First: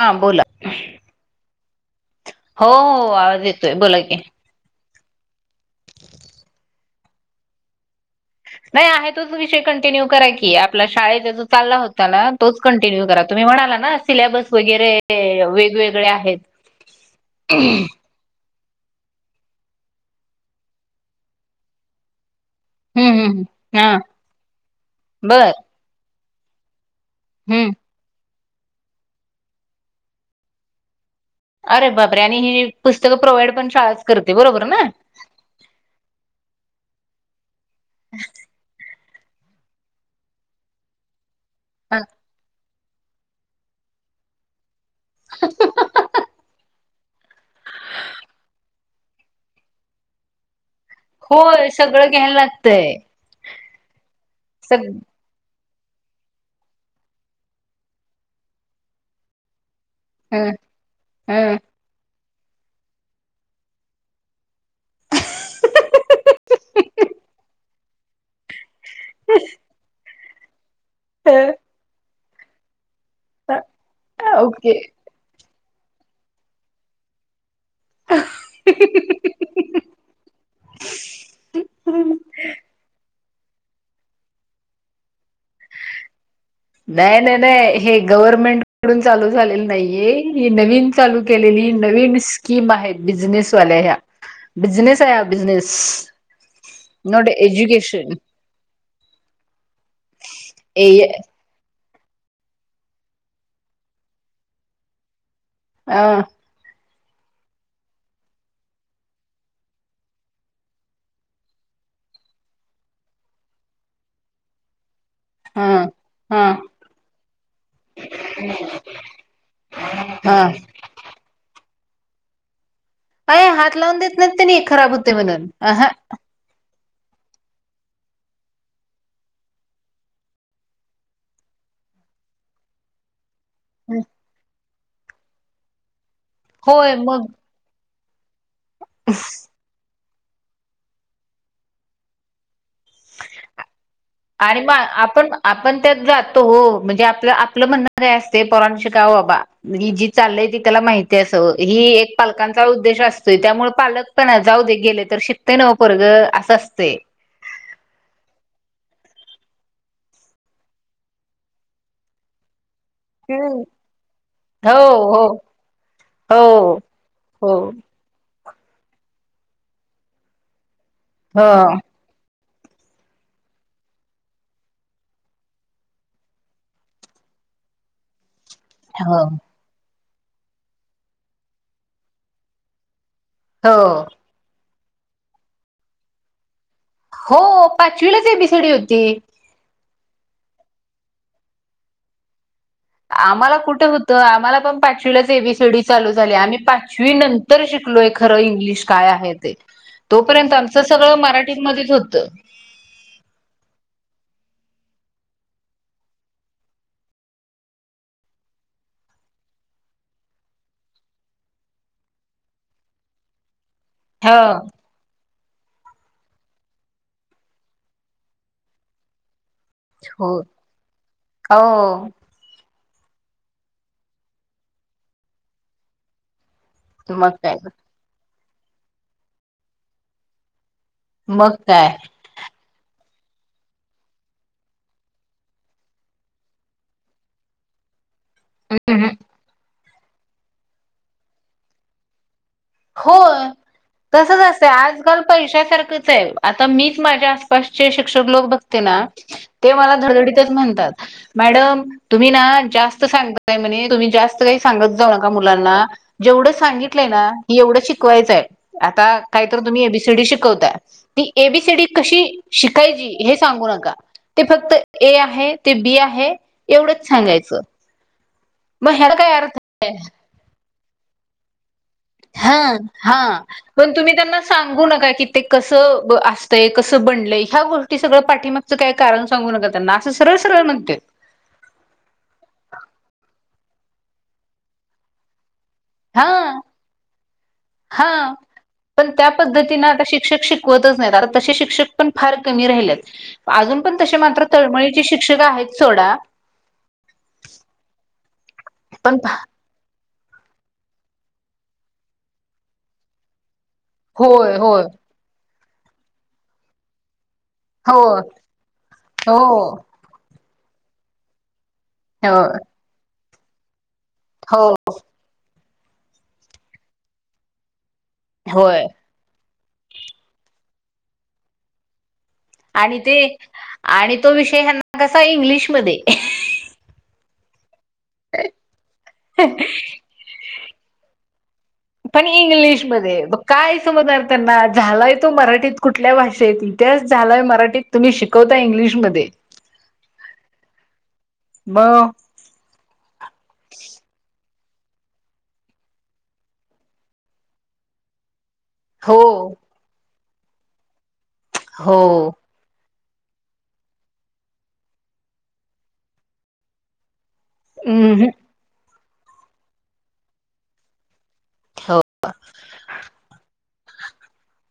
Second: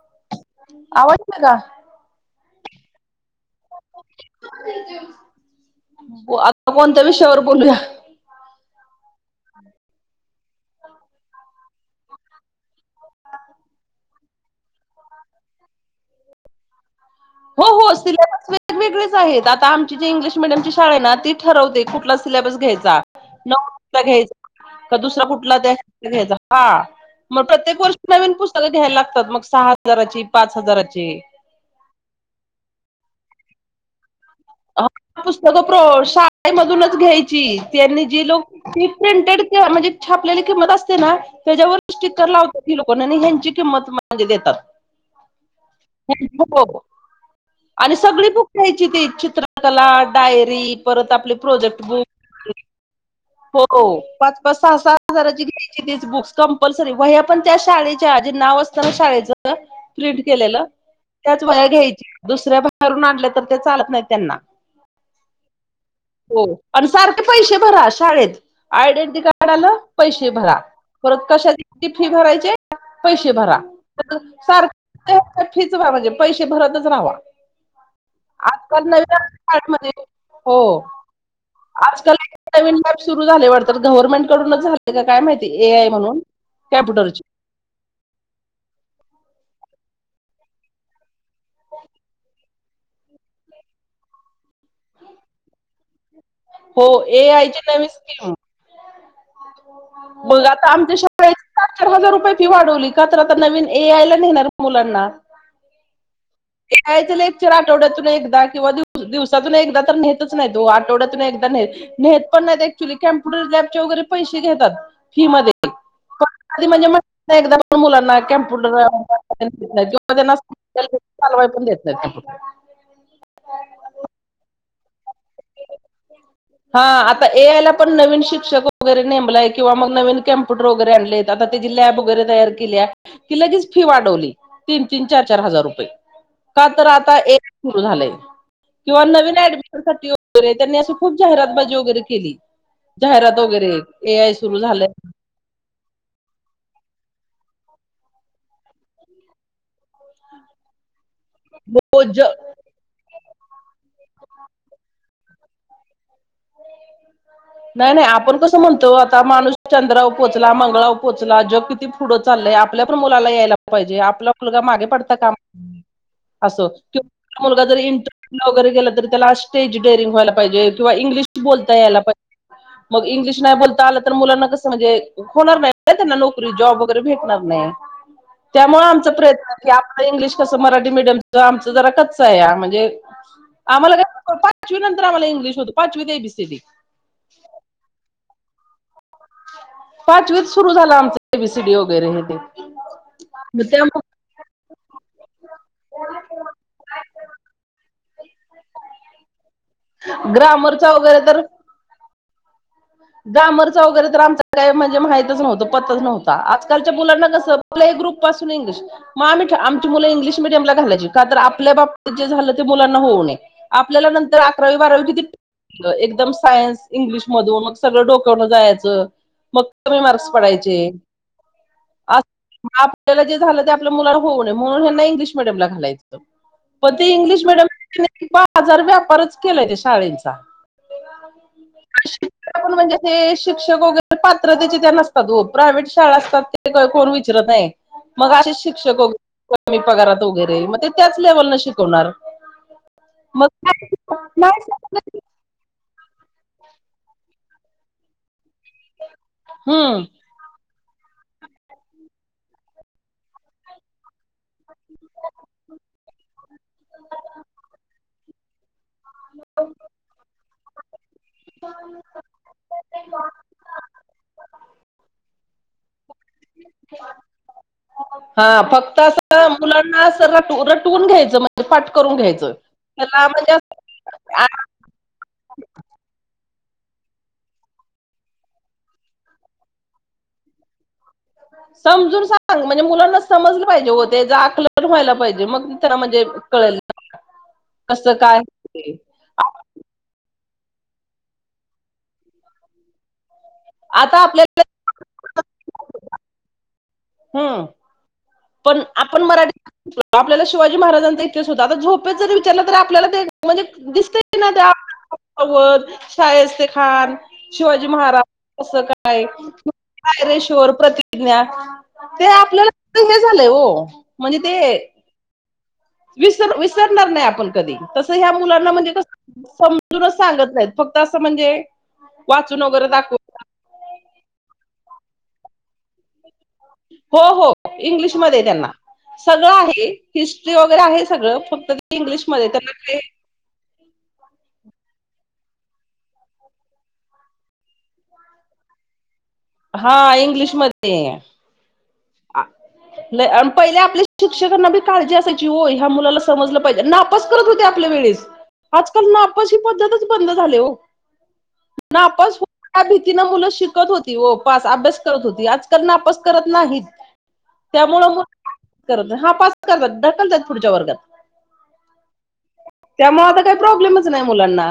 हा बोला आवाज येतोय का? हो आवाज येतोय बोला की आता कोणत्या विषयावर बोलूया नाही आहे तोच विषय कंटिन्यू करा की आपला शाळेचा जो चालला होता ना तोच कंटिन्यू करा तुम्ही म्हणाला ना सिलेबस वगैरे वेगवेगळे आहेत हो हम्म -हो सिलेबस वेगवेगळेच आहेत आता आमची जी इंग्लिश मिडयम शाळा ना त ठरते कुठला सिलेबस हम्म घ्यायंच हा घ्याय का दुसरा बर कुठला त्या घ्यायचा हा मग हम्म प्रत्येक वर्षी नवीन पुस्तकं घ्यायला लागतात मग सहा हजाराची पाच हजाराची अरे बापरे आणि ही पुस्तकं प्रोव्हाइड पण शाळाच करते बरोबर ना पुस्तक प्र शाळेमधूनच घ्यायची त्यांनी जी लोक प्रिंटेड म्हणजे छापलेली किंमत असते ना त्याच्यावर हा. स्टिककर लावतात लोक ह्यांची किंमत म्हणजे देतात आणि सगळी बुक घ्यायची ते चित्रकला डायरी परत आपले होय प्रोजेक्ट सगळं घ्यायला लागतंय हो पाच पाच सहा सग सहा हजाराची ग करीण त्या शाव असना श प्रिंट ह केलेलं त्याच वया घ्यायची दुसऱ्या बाहेरून आणले तर ते चालत नाही त्यांना हो पण सारखे पैसे भरा शाळेत आयडेंटिटी कार्ड आलं पैसे भरा परत कशा ह फी भरायचे पैसे भरा ओके सारखे फिचवा म्हणजे पैसे भरतच राहावा आजकाल नव्यामध्ये हो आजकाल जमीन सुरू झा गव्हर्नमेंट कडूनच झाले काय माहिती ए आय म्हणून नाही कॅम्प्युटरची नाही नाही हे गव्हर्मेंट कडून चालू झालेलं नाहीये ही नवीन चालू केलेली नवीन कि मा आहेत बिझनेसवाल्या ह्या बिझनेस आहे बिझनेस हो न ए आय ची नवी एज्युकेशन स्कीम मग आता ए आमच्या शाळे सात चार हजार रुपये फी वाढवली का तर आता नवीन ए आयला नाहीेणार मुलांना हह यायचं लेक्चर आठवड्यातून एकदा किंवाव दिवसातून एकदा तर नेतच नाही तो आठवड्यातून एकदा न नेत पण नाहीत क््युली कम्पुटर लॅबचे वगैरे पैसे देतात हा आधी म्हणजे एकदा मुलांना कम्प्युटर किंवा त्यांना हं. त्या चालवाई पण देत नाही त्या अ हात लावून देत नाही ते नाही खराब होते म्हणून हा आता ए आयला पण नवीन शिक्षक वगैरेमय किंवा मग नवीन कॅम्प्युटर वगैरे आणले.. आता त्याची लॅब वगैरे तयार केली... कि लगेच फी वाढवली तीन तीन चार चार हजार रुपये का तर होय आता मग एक... सुरू झाय किंवा नवीन ऍडमिशन... र त्यांनी खूप जाहिरात बाजी वगैरे केली जाहिरात वगैरे ए., सुरू आणि म झालंय आप... पण आपण त्यात जातो हो म्हणजे आपलं आपलं म्हणणं काय असते पोरांनो शिकाव बाबा... ही जी चाललय ती त्याला माहिती अस ही एक पालकां.. चा उद्देश असतोय त्यामुळे पालक पण जाऊ दे गेले तर शिकते नव पोरग असं असते... नाही नाही आपण कसं म्हणतो आता माणूस चंद्रावर पोचला मंगळाव पोचला जग किती पुढं चाललंय.... आपल्या पण मुलाला यायला हम्म. पाहिजे आपला मुलगा हो मागे पडता हो कामा... अस हो किं हो मुलगा जरी इंरे.. वगैरे त तर त्याला स्टेज डेअरिंग व्हायला पाहिजे वा इंग्लिश बोलता हो यायला पाहिजे. मग इंग्लिश नाही बोलता आलं तर मुलांना कसं म्हणजे... होणार नाही त्यांना नोकरी जॉब वगैरे भेटणार नाही त्यामुळे आमचा हो प्रयत्न... की आप इंग्लिश कसं मराठी मीडियम च आमच जरा कच्च आहे या म्हणजे हो आम्हाला क... पाचवी नंतर आम्हाला इंगलिश होत पाचवी ते एबीसीडी हो पाचवीलाच एबिसीडी होती... पाचवीत सुरु झाला आमच एबीसीडी वगैरे हे ते... आम्हाला कुठे हो... तर त्यामुळे आम्हाला पण पाचवीलाच एबीसीडी चालू झाली आम्ही पाचवी नंतर शिकलोय खरं इंग्लिश काय आहे ते.... तोपर्यंत आमचं ग्रामरचा सगळं वगैरे तर मराठीमध्येच होतं... ग्रामरचा वगैरे तर आमच काय म्हणजे माहितच नव्हतं पतच नव्हता आजकालच्या मुलांना कसं... प्ले ग्रुप पासून इंग्लिश... मग आम्ही आमची मुलं इंग्लिश मिीडियमला घालायची का तर आपल्या बाबतीत जे झालं ते मुलांना होऊ नये. आपल्याला हो नंतर अकरावी बारावी किती एकदम सायन्स इंग्लिश मधून मग... सगळं डोकवणं जायचं मग... कमी हो मार्क्स पडायचे... हो जे झालं ते आपल्या मुला होऊ ने म्हणूनना इंग्लिश मीडियम ला घालायचं पण ते मग इंग्लिश काय मिडियम. बाजार व्यापारच केलाय ते शाळेंचा... मग काय? आपण म्हणजे ते शिक्षक वगैरे पात्रतेचे त्या नसतात प्रायव्हेट शाळा असतात.... कोण विचारत आहे मग अस.... शिक्षक हम्म पगारात वगैरे मग त्याच लेवल न शिकवणार... हो मग तसच असतं आजकाल पैशासारखंच आहे आता मीच माझ... आसपासचे शिक्षक लोक बघते ना ते मला हम्म धडधडीतच म्हणतात. मॅडम तुम्ही ना जास्त सांगताय म्हणे तुम्ही जास्त काही सांगत जाऊ नका मुलांना... जेवढं सांगितलंय ना... ही एवढं शिकवायचं आहे आता काहीत तुम्ही एबीसीडी शिकवता ती एबीसीडी कशी.... शिकायची हे सांगू नका ते फक्त ए आहे ते बी आहे.... एवढंच सांगायचं.... हा मग फक्त ह्याला अस काय अर्थ मुलांना अस र रटवून घ्यायचं म्हण... तोंड पाठ करून घ्यायचं हां, त्याला हां. म्हणजे पण तुम्ही त्यांना अस.... सांगू नका क ते कस असतय कसं बनलय ह्या गोष्टी सगळं पाठीमाग... काही कारण सांगू नका त्यांना असं सरळ सरळ म्हणते.. समजून सांग म्हणजे मुलांना समजलं पाहिजे हो ते ज आकलन व्हायला पाहिजे मग... सगळ म्हणजे हां, कळेल कसं हां. काय? पण त्या पद्धतीने आता शिक्षक शिकवतच नाहीत आता तसे शिक्षक पण फार कमी राहिलेत..... अजून पण तसे आता मात्र आपल्याला तळमळीची शिक्षक आहेत सोडा... हा पण आपण मराठी आपल्याला शिवाजी महाराजांचा इतिहास होता आता झोपेच जर विचारलं तर आपल्याला ते म्हणजे दिसत ना होय, ते होय. आपवत शायस् खान शिवाजी हो, महाराज असं काय हो, काय रेशवर प्रतिज्ञा ते हो, आपल्याला हे झालंय हो म्हणजे ते हो, विसर विसरणार नाही आपण कधी तसं ह्या मुलांना होय. म्हणजे कस समजूनच सांगत नाहीत फक्त असं म्हणजे वाचून वगैरे आणि ते दाखवून आणि तो विषय हना कसा इंग्लिशमध्ये हो हो इंग्लिशमध्येध्ये त्यांना सगळं आहे हिस्ट्री वगैरे आहे सगळं फक्त पण इंग्लिशमध्येध्ये त्यांना काय इंग्लिशमध्ये काय समजणार त्यांना झालाय तो मराठीत कुठल्या भाषेत इतिहास झालाय मराठीत तुम्ही शिकवता इंग्लिशमध्ये हा इंग्लिशमध्येध्ये ब आणि पहिले आपल्या शिक्षकांना बी काळजी असायची हो ह्या मुलाला समजलं पाहिजे तपास करत होते आपल्या वेळेस आजकाल हो नापस ही पद्धतच बंद झाली हो हो नापास त्या भीतीन मुलं शिकत होती पास अभ्यास करत होती आजकालण अपस करत नाहीत त्यामुळ मग हम्म करत हा पास करतात ढकलतात पुढच्या वर्गात हो त्यामुळे आता काही प्रॉब्लेमच नाही मुलांना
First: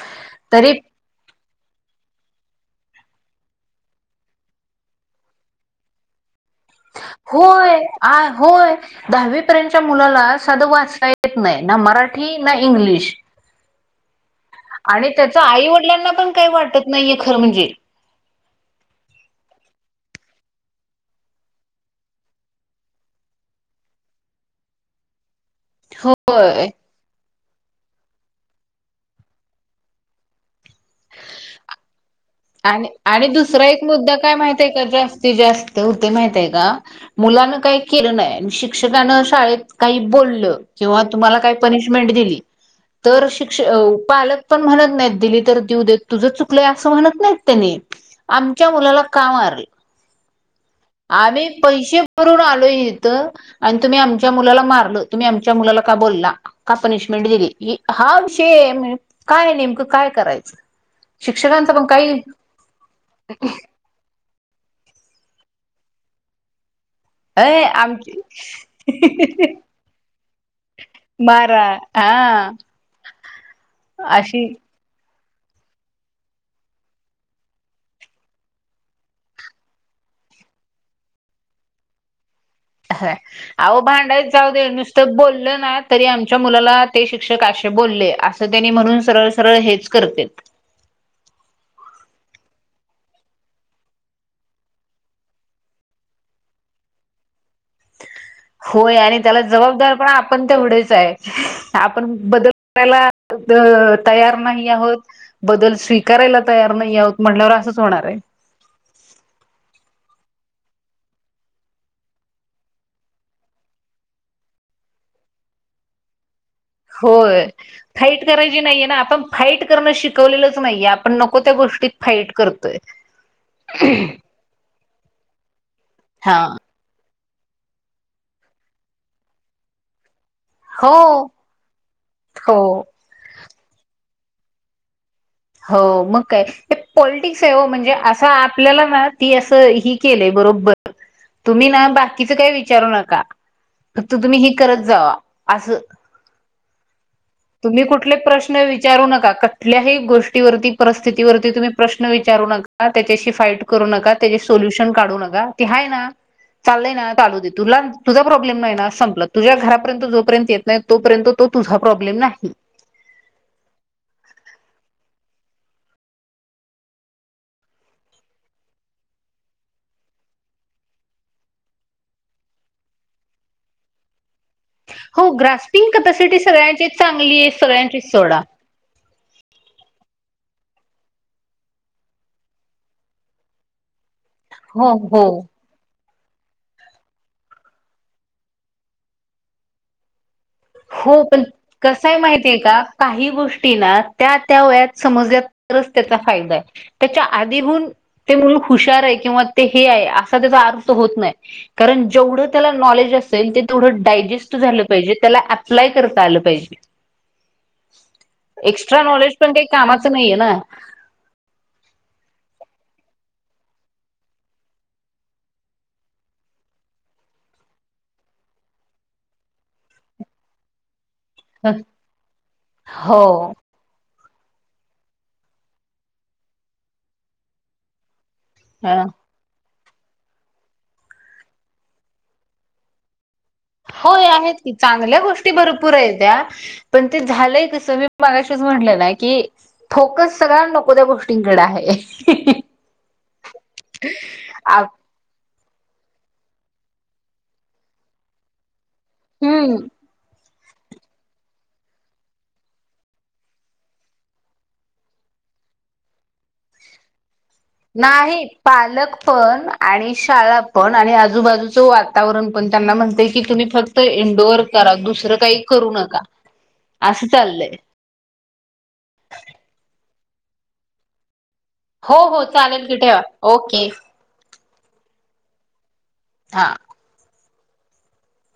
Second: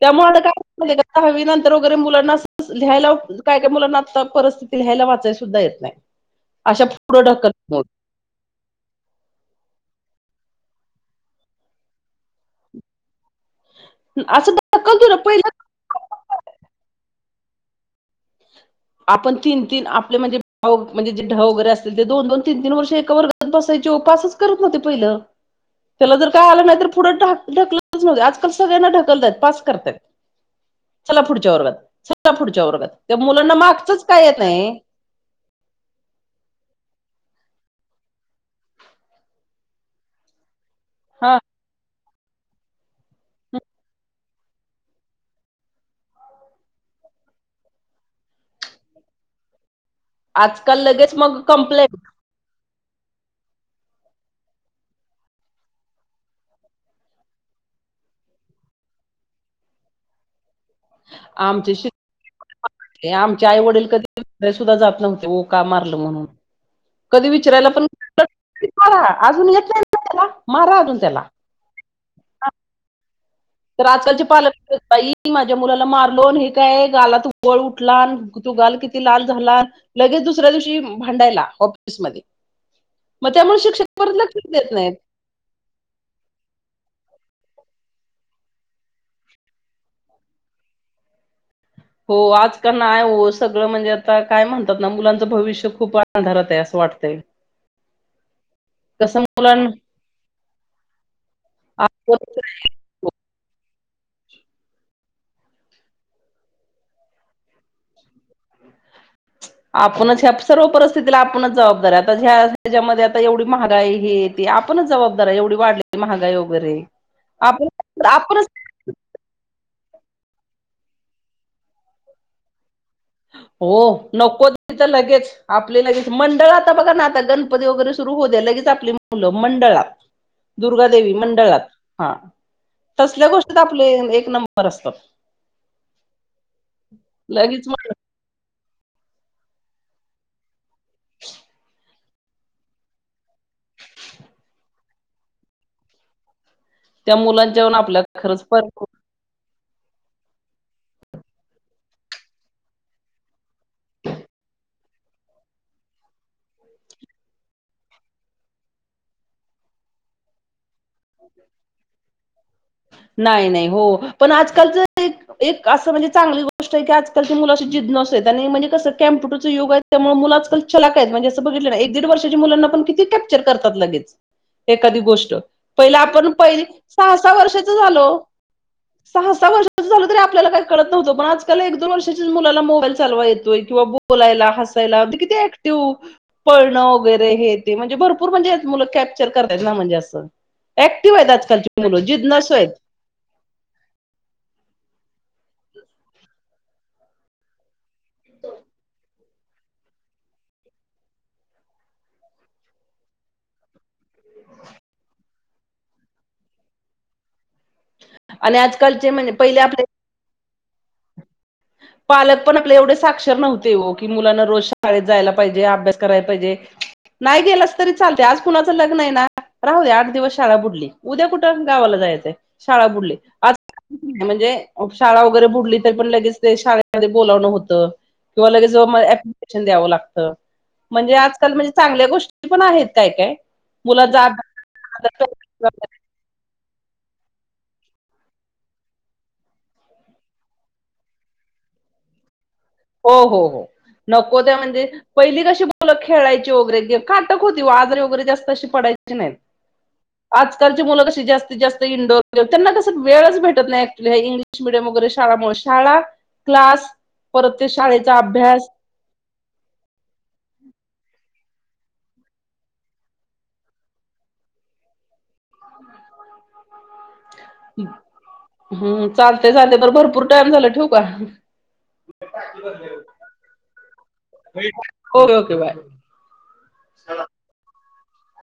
त्यामुळे आता तरी काय हवी नंतर वगैरे मुलांना लिहायला काय काय मुलांना आता परिस्थिती लिहायला वाचाय सुद्धा येत नाही. अशा पुढं ढकल होय आ होय दहावी पर्यंतच्या मुलाला साधं वाचा येत नाही ना मराठी ना इंग्लिश असं ढकलतो आणि ना त्याच आईवडिलांना पण पहिलं काही वाटत नाहीे खरं म्हणजे आपण तीन तीन आपले म्हणजे भाऊ म्हणजे ढ वगैरे असतील ते दोन दोन तीन तीन वर्ष एका ववर सापच करत पहि त्याला जर काय होय आलं नाही पुढंढक ढकलच नव्हत आजकाल सगळ्यांना ढकलतत पास करतायत चला पुढच्या वर्गात चला पुढच्या आणि वर्गात त्या आणि मुलांना दुसरा एक मागचंच मुद्दा काय येत माहित आहे नाही का जास्तीत जास्त होते माहित आहे का मुलान काही केलं नाही शिक्षकान शाळेत काही बोललं किंवा हा तुम्हाला काही पनिशमेंट दिली तर शिक्ष पालक पण म्हणत नाहीत दिली तर देऊ देत तुझं चुकलंय असं म्हणत नाही त्यांनी आमच्या मुलाला का मारले आजकाल लगेच मग कंप्लेंट करून आलो इथं आणि तुम्ही आमच्या मुलाला मारल तुम्ही आमच्या मुलाला का बोलला का पनिशमेंट दिली हा विषय काय नेमकं काय करायचं शिक्षकांचं आमचे पण काही े सुद्धा जात नव्हते ओ का मारलं म्हणून कधी अ विचारयला पण आमची मारा अजून घेतयला मारा अजून त्याला बारा हा तर आजकालचे अशी पालक बाई माझ्या मुलाला मारलो हे काय गालात गळ उठला आणि तू गाल किती लाल झाला लगेच दुसऱ्या दिवशी भांडायला ऑफिस मध्ये ह अह भांडायच जाऊ दे देत नाहीत. नुसतं बोललं ना तरी आमच्या मुलाला ते शिक्षक असे बोलले असं त्यांनी म्हणून सरळ सरळ हेच करते हो आजकाल नाही हो सगळं म्हणजे आता काय म्हणतात ना मुलांचं भविष्य खूप वात धरत आहे असं वाटतं होय आणि त्याला मुलांना जबाबदार पण आपण तेवढाच आहे आपण बदल आपल्याला तयार नाही आहोत बदल स्वीकारायला तयार नाही आत म्हटल्यावर असंच होणार आहे आपणच ह्या सर्व परिस्थितीला आपणच जबाबदार आता ह्या ह्याच्यामध्ये आता एवढी महागाई ह आपणच जबाबदार एवढी वाढली महागाई वगैरे होय आपण फाईट आपणच करायची नाइये ना आपण फाईट करणं शिकवलेलंच नाइय आपण नको त्या गोष्टीत फाईट करतोय हो नको त तर लगेच आपले लगेच हा मंडळात आता बघा ना आता गणपती वगैरे सुरू हो द्या लगेच आपली मुलं मंडळात हो दुर्गादेवी मंडळात हा हो तसल्या गोष्टीत आपले एक नंबर असतात हो मग काय ते पॉलिटिक्स हाय ओ लगेच मणजे मग अस असं आपल्याला ना ती असं ही केलंय बरोबर तुम्ही ना बाकीचं काही विचारू नका फक्त तुम्ही हे करत जावा आसं त्या मुलांच्याहून तुम्ही कुटले आपल्याला खरंच प्रश्न पर विचारू नका कुटल्याही गोष्टी वती परिस्थिती वती तुम्ही प्रश्न विचारू नका त्याच्याशी फाईट करू नका त्याचे सोल्युशन काढू नका ते हाय ना चाललंय ना चालू दे तुला तुझा प्रॉब्लेम नाइ ना संपलं तुझ्या घरापर्यंत जोपर्यंत येत नाइ तोपर्यंत तो तुझा प्रॉब्लेम नाही नाही नाही हो पण आजकालच एक एक असं म्हणजे चांगली गोष्ट आहे की आजकालची मुलं अशी जिद नसत आणि म्हणजे कसं कॅमपुटरच योग त्यामुळे मुलं आजकाल चलाकय आहेत म्हणजे असं बघितलं ना एकीड वर्षाच्या मुलांना पण कि कॅप्चर करतात लगेच एखादी हो गोष्ट ग्रास्पिंग पहिले आपण कपॅसिटी पहि सगळ्यांची सहा सहा चांगली आहे वर्षाच सगळ्यांची झालो सोडा सहा सहा वर्षा तरी आपल्याला का कळत नवतंणजकाल एक दोन वर्षाच्याच मुला मोबाईल चालवा येतोय किंवा बोलायला हो हायला कि हो त पळणं वगैरे हे ते म्हणजे भरपूर म्हणजे मुलं कॅप्चर करतत ना म्हणजे असं ऍक्टिव्ह हो आहेत पण आजकालची मुलं कसंय जिज्ञासू माहितीय आहेत का काही गोष्टी ना त्या त्या वयात समजल्या तरच त्याचा फायदा आहे त्याच्या आदीहून ते मुूल हुशार आय किंवा ते हे आय असा त्याचा अर्त होत नाइ कारण जेवढं त्याला नॉलेज असेल ते तेवढं डायजेस्ट झालं पाहिजे त्याला अप्लाय करता आल पायजे आणि एक्सट्रा आजकालचे म्हणजे नॉलेज पण पहिले आपले क नाइये ना पालक पण एवड साक्षर नव्हते हो की मुलांना रोज शाळेत जायला पाइजे अभ्यास करायला पाइजे नाइ गेलास तरी चालतेय आज कुणाचं लग्न आय ना राहू दे आठ दिवस शाळा बुडली उद्या कुठे गावाला जायचं शाळा बुडली हो. म्हणजे शाळा वगैरे बुडली तर पण लगेच ते शाळेमध्ये बोलावणं होतं किंवा लगे ज म ह द्याव लागत म्हणजे आजकाल म्हणजे चांगल्या गोष्टी पण आहेत काय काय हो मुलाचा आहेत की चांगल्या गोष्टी भरपूर आयत पण ते झालंय कस मी मगाशीच म्हटलं ना की फोकस सगळ्या नको त्या गोष्टींकडे आहे हो हो हो नको त्या मणजे पहिली कशी बोल खेळायची वगैरे गेम काटक होती आजरी वगैे जास्तशी पडायची ह नाही हम्म आजकालची मुलं कशी जास्तीत जास्त इंडोर त्यांना कस वेळच भेटत नाइ ग्लिश मिडयम वगेरे शळा शाळा क्लास परत ते शाळेचा नाही अभ्यास पालक पण आणि शाळा पण आणि आजूबाजूचं वातावरण पण त्यांना म्हणते की तुम्ही फक्त ते इंडोअर करा दुसरं काइ करू नका असं चाललंय हम्म चालतय चालतंय बर भरपूर टाइम झाला ठेवू का हो हो चालेल की ठेवा ओके ओे ओके बाय [unintelligible] हा.